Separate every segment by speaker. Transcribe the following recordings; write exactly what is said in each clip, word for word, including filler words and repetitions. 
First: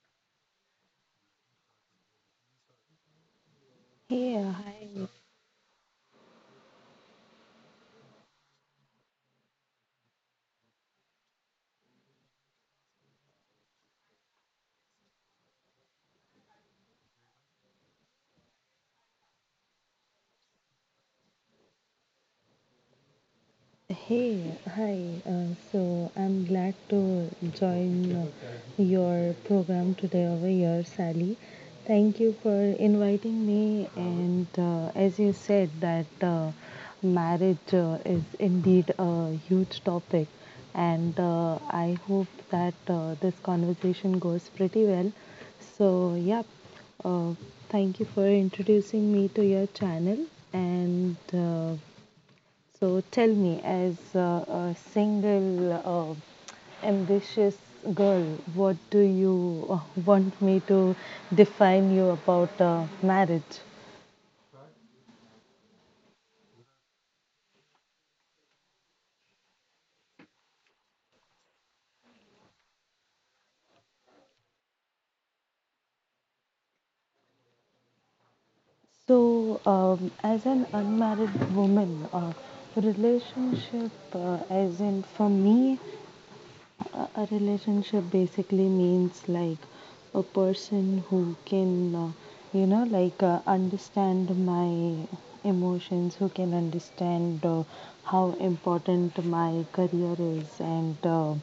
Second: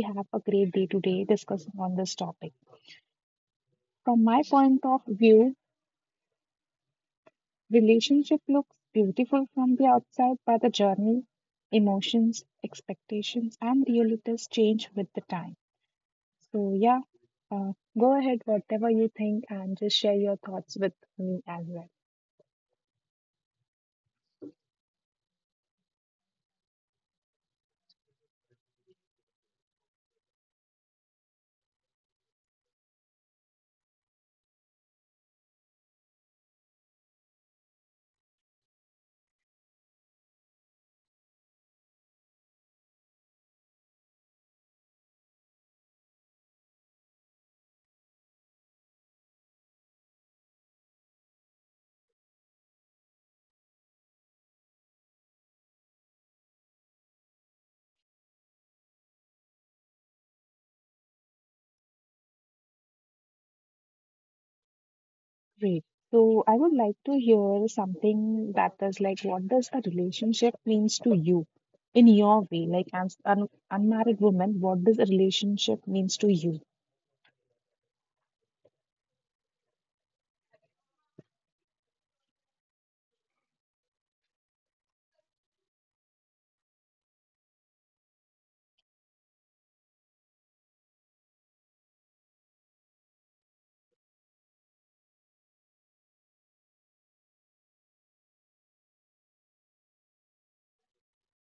Speaker 1: have a great day today discussing on this topic. From
Speaker 2: Hey,
Speaker 1: my
Speaker 2: uh,
Speaker 1: point
Speaker 2: hi.
Speaker 1: of view, relationship looks beautiful from the outside, but the journey, emotions, expectations, and realities change with the time. So, yeah, uh, go ahead, whatever you think, and just share your thoughts with me as well.
Speaker 2: Hey, hi. Uh, so I'm glad to join uh, your program today over here, Sally. Thank you for inviting me. And uh, as you said, that uh, marriage uh, is indeed a huge topic, and uh, I hope that uh, this conversation goes pretty well. So, yeah, uh, thank you for introducing me to your channel and. Uh, So tell me, as uh, a single, uh, ambitious girl, what do you uh, want me to define you about uh, marriage?
Speaker 1: Great. So I would like to hear something that is like, what does a relationship means to you in your way? Like, as an unmarried woman, what does a relationship means to you?
Speaker 2: So, um, as an unmarried woman, uh, relationship, uh, as in for me, A a relationship basically means like a person who can, uh, you know, like uh, understand my emotions, who can understand uh, how important my career is, and uh,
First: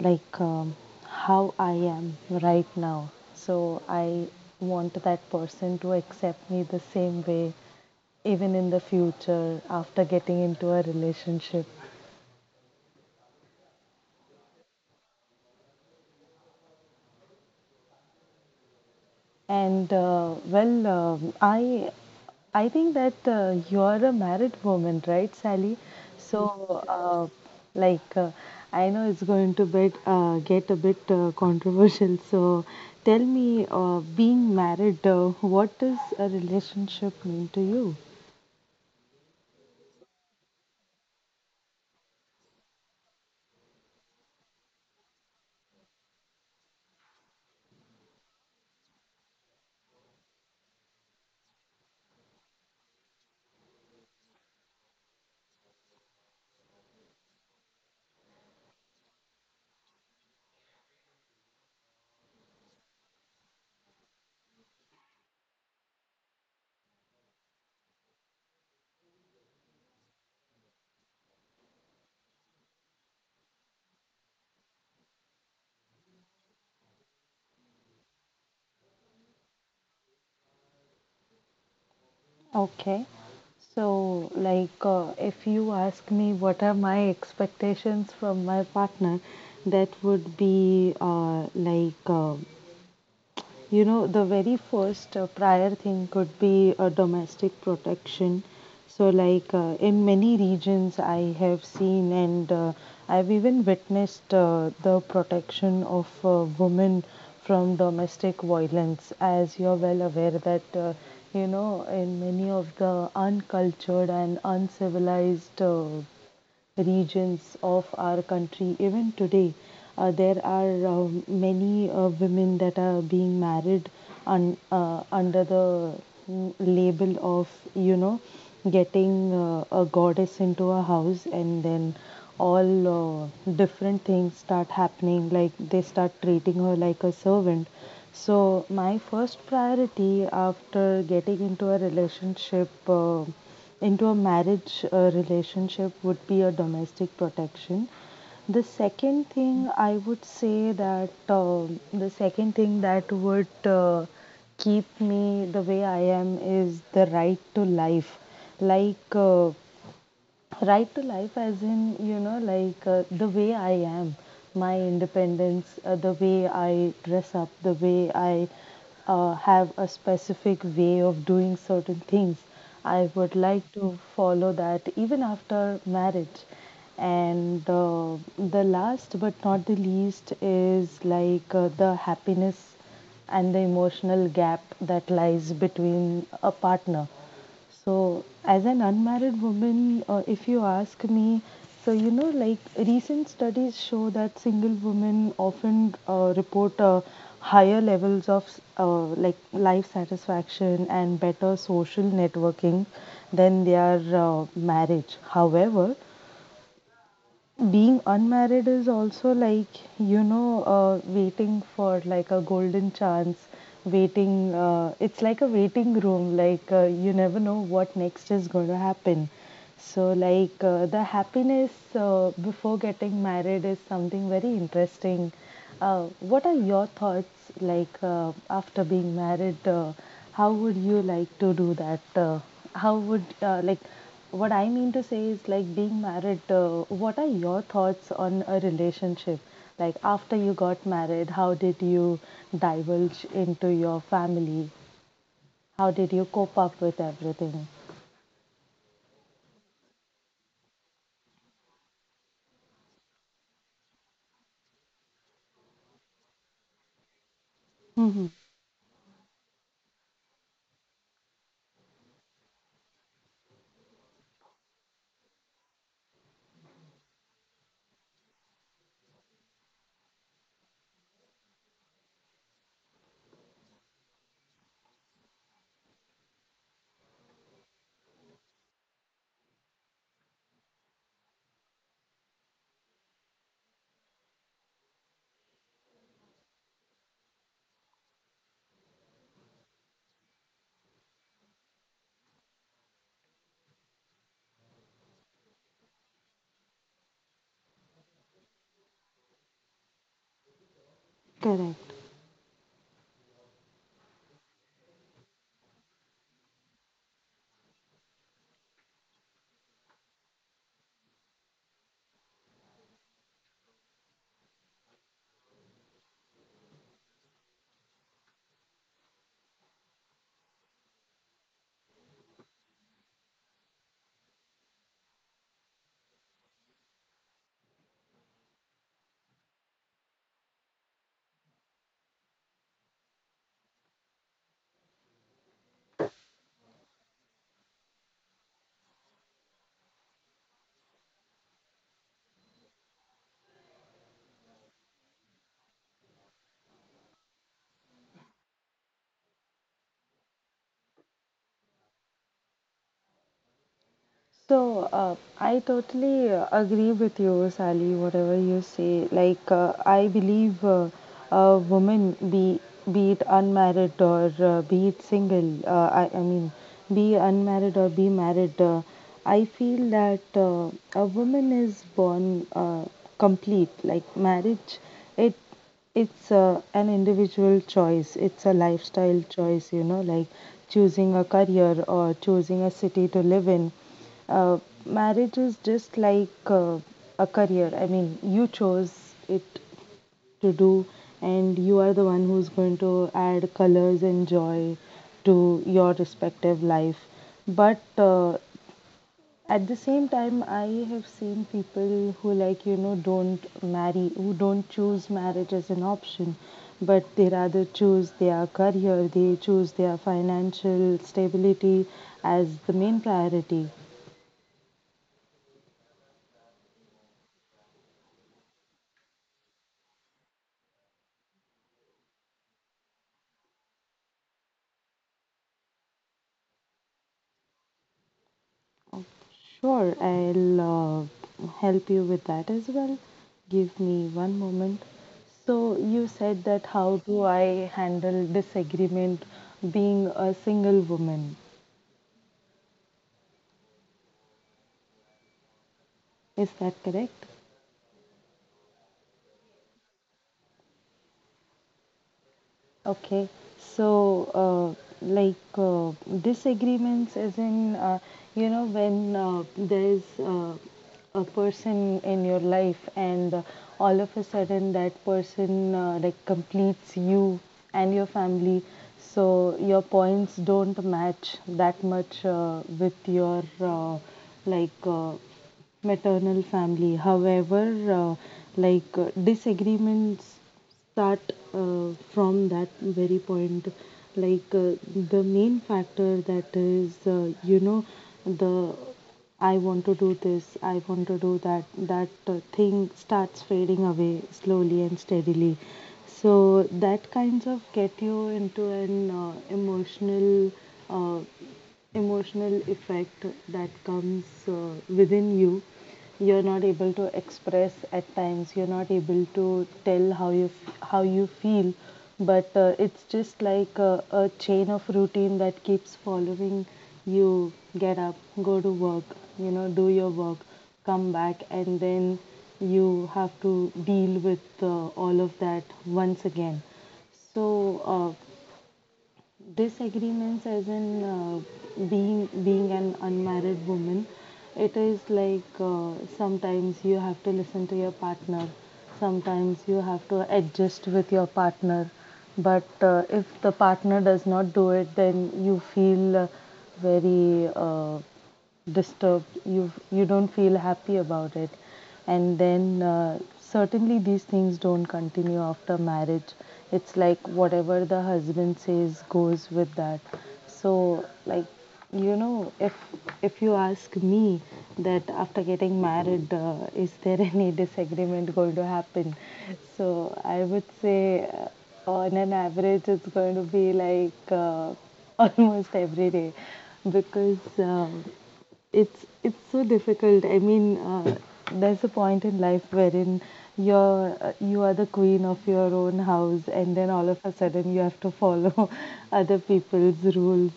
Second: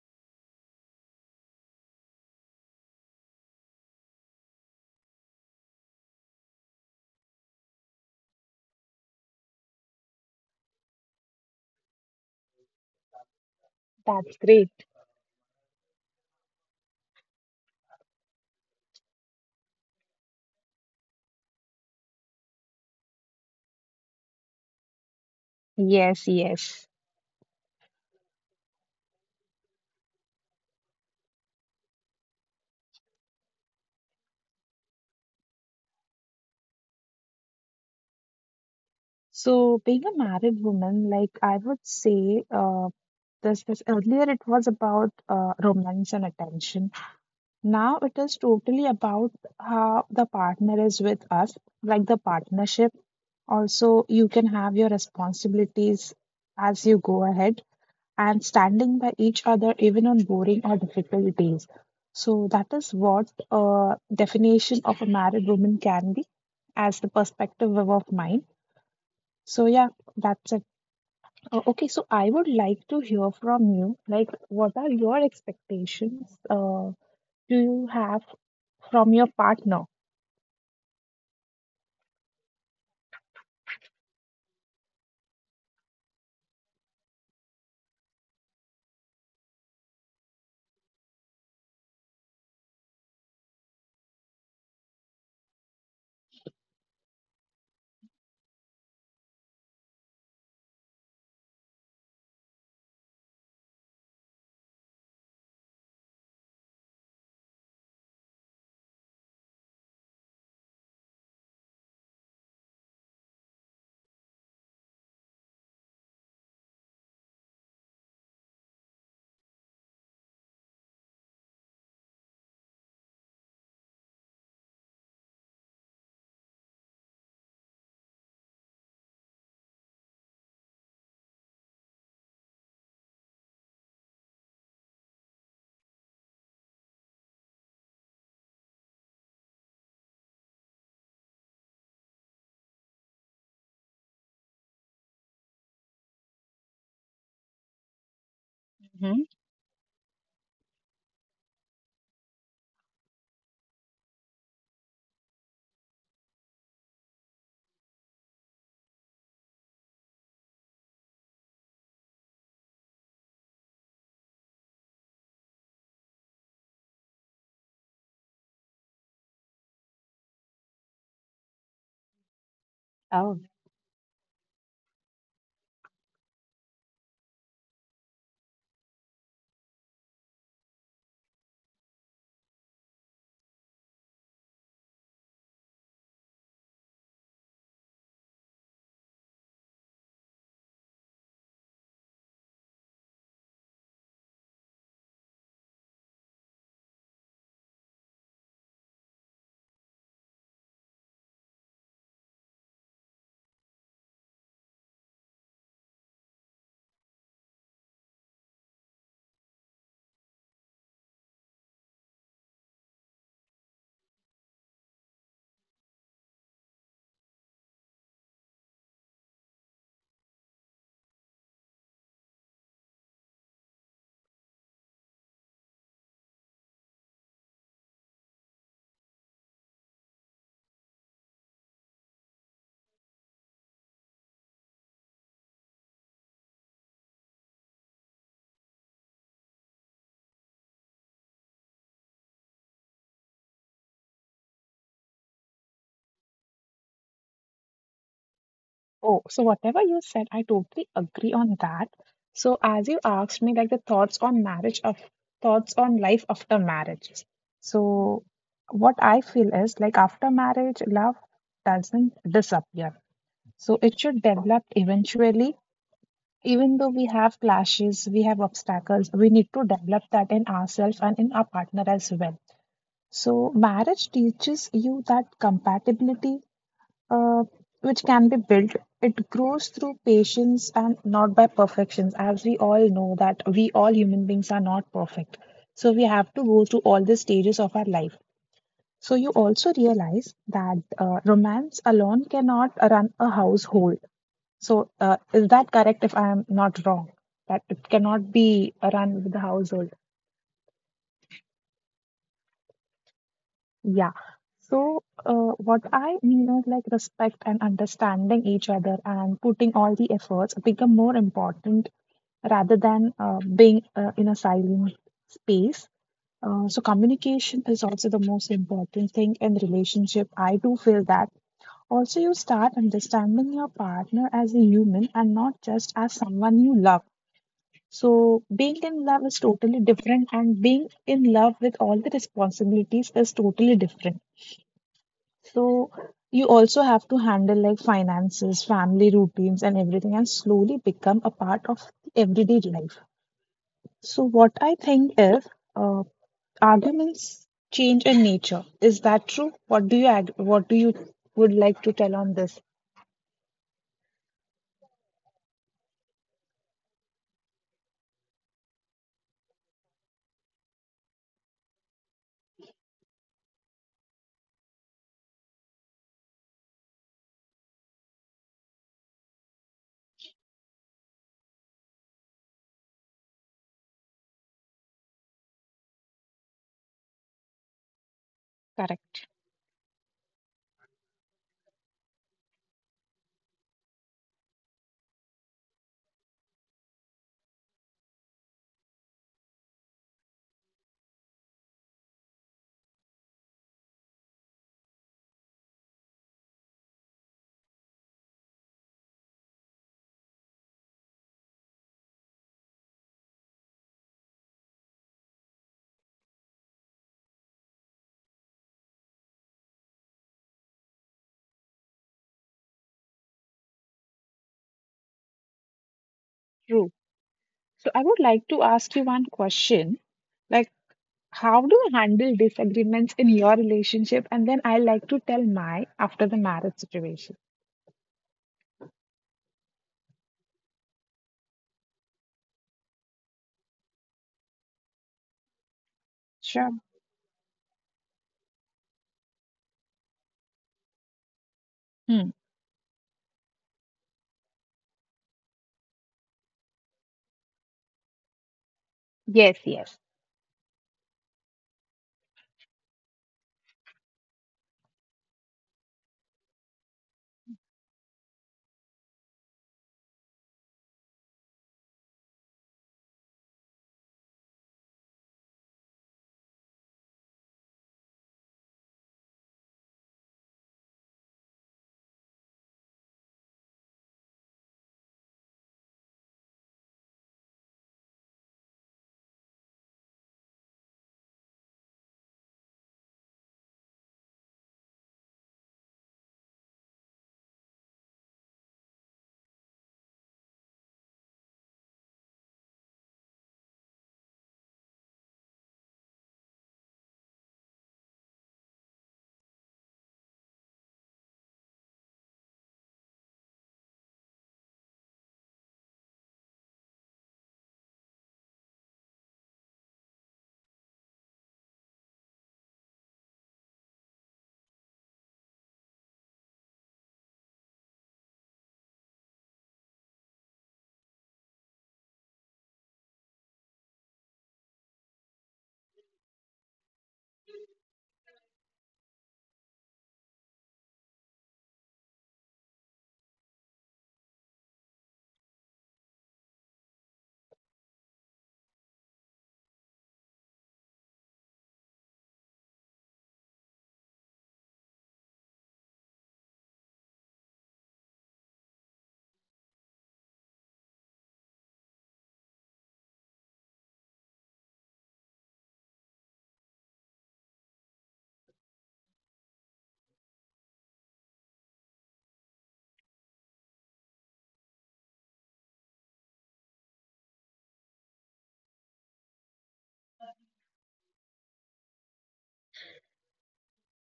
Speaker 2: like um, how I am right now. So I want that person to accept me the same way, even in the future after getting into a relationship.
Speaker 1: That's great.
Speaker 2: And uh, well, um I I think that uh, you're a married woman, right, Sally?
Speaker 1: Yes,
Speaker 2: So,
Speaker 1: yes.
Speaker 2: uh, like, uh, I know it's going to bit, uh, get a bit uh, controversial. So, tell me, uh, being married, uh, what does a relationship mean to you?
Speaker 1: So, being a married woman, like I would say, uh, this, this earlier it was about uh, romance and attention. Now it is totally about how the partner is with us, like the partnership. Also, you can have your responsibilities as you go ahead and standing by each other even on boring or difficult days. So that is what uh, definition of a married woman can be as the perspective of of mine. So yeah, that's it. Uh, okay, so I would like to hear from you. Like, what are your expectations? Uh, do you have from your partner?
Speaker 2: Okay. So, like, uh, if you ask me what are my expectations from my partner, that would be uh, like uh, you know, the very first uh, prior thing could be a domestic protection. So, like uh, in many regions, I have seen and uh, I've even witnessed uh, the protection of uh, women from domestic violence. As you're well aware, that uh, you know, in many of the uncultured and uncivilized uh, regions of our country. Even today, uh, there are uh, many uh, women that are being married un- uh, under the mm, label of, you know, getting uh, a goddess into a house and then all uh, different things start happening, like they start treating her like a servant. So my first priority after getting into a relationship uh, into a marriage uh, relationship would be a domestic protection. The
Speaker 1: Mhm.
Speaker 2: second thing I would say that, um the second thing that would uh, keep me the way I am is the right to life. Like uh, right to life as in, you know, like uh, the way I am, my independence, uh, the way I dress up, the way I uh, have a specific way of doing certain things, I would
Speaker 1: Oh,
Speaker 2: like to follow that even after marriage. And uh, the last but not the least is like uh, the happiness and the emotional gap that lies between a partner. So, as an unmarried woman, uh, if you ask me, so, you know, like, recent studies show that single women often uh, report uh, higher levels of uh, like life satisfaction and better social networking than their uh, marriage. However, being unmarried is also like, you know, uh, waiting for like a golden chance, waiting, uh, it's like a waiting room, like uh, you never know what next is going to happen. So, like, uh, the happiness uh, before getting married is something very interesting. Uh, what are your thoughts like uh, after being married? Uh, how would you like to do that? Uh, how would uh, like what I mean to say is, like, being married. Uh, what are your thoughts on a relationship? Like, after you got married, how did you divulge into your family? How did you cope up with everything?
Speaker 1: oh, so whatever you said, I totally agree on that. So as you asked me, like the thoughts on marriage of thoughts on life after marriage. So
Speaker 2: Mm-hmm.
Speaker 1: what I feel is like after marriage, love doesn't disappear. So it should develop eventually. Even though we have clashes, we have obstacles, we need to develop that in ourselves and in our partner as well. So marriage teaches you that compatibility uh, which can be built, it grows through patience and not by perfections, as we all know that we all human beings are not perfect. So we have to go through all the stages of our life. So you also realize that uh, romance alone cannot run a household. So uh, is that correct if I am not wrong that it cannot be run with the household?
Speaker 2: Correct.
Speaker 1: Yeah. So, uh, what I mean is like respect and understanding each other and putting all the efforts become more important rather than uh, being uh, in a silent space. Uh, so, communication is also the most important thing in relationship. I do feel that. Also, you start understanding your partner as a human and not just as someone you love. So, being in love is totally different, and being in love with all the responsibilities is totally different. So you also have to handle like finances, family routines, and everything, and slowly become a part of everyday life. So what I think is, uh, arguments change in nature. Is that true? What do you ag what do you would like to tell on this?
Speaker 2: So, uh, I totally uh, agree with you, Sally, whatever you say. Like, uh, I believe uh, a woman, be, be it unmarried or uh, be it single, uh, I, I mean, be unmarried or be married, uh, I feel that uh, a woman is born uh, complete. Like, marriage, it it's uh, an individual choice, it's a
Speaker 1: Correct.
Speaker 2: lifestyle choice, you know, like choosing a career or choosing a city to live in. uh, Marriage is just like uh, a career. I mean, you chose it to do, and you are the one who's going to add colors and joy to your respective life. But uh, at the same time, I have seen people who, like, you know, don't marry, who don't choose marriage as an option, but they rather choose their career, they choose their financial stability as the main priority.
Speaker 1: True. So I would like to ask you one question. Like, how do you handle disagreements in your relationship? And then I like to tell my after the marriage situation.
Speaker 2: Sure, I'll uh, help you with that as well. Give me one moment. So, you said that
Speaker 1: Sure.
Speaker 2: how do I handle disagreement being a single woman?
Speaker 1: Hmm.
Speaker 2: Is that correct?
Speaker 1: Yes, yes.
Speaker 2: Okay, so uh, like uh, disagreements, as in, uh, you know, when uh, there's uh, a person in your life and uh, all of a sudden that person uh, like completes you and your family, so your points don't match that much uh, with your uh, like uh, maternal family. However, uh, like uh, disagreements start uh, from that very point. Like uh, the main factor that is, uh, you know, the I want to do this, I want to do that, that uh, thing starts fading away slowly and steadily. So that kinds of get you into an uh, emotional uh, emotional effect that comes uh, within you. You're not able to express at times, you're not able to tell how you f- how you feel, but uh, it's just like a, a chain of routine that keeps following. You get up, go to work, you know, do your work, come back, and then you have to deal with uh, all of that once again. So uh, disagreements as in uh, being being an unmarried woman, it is like uh, sometimes you have to listen to your partner, sometimes you have to adjust with your partner, but uh, if the partner does not do it, then you feel uh, very uh, disturbed, you you don't feel happy about it. And then uh, certainly these things don't continue after marriage. It's like whatever the husband says goes with that. So like, you know, if if you ask me that after getting married, uh, is there any disagreement going to happen, so I would say uh, on an average it's going to be like uh, almost every day. Because um, it's it's so difficult, I mean, uh, there's a point in life wherein you're uh, you are the queen of your own house, and then all of a sudden you have to follow other people's rules.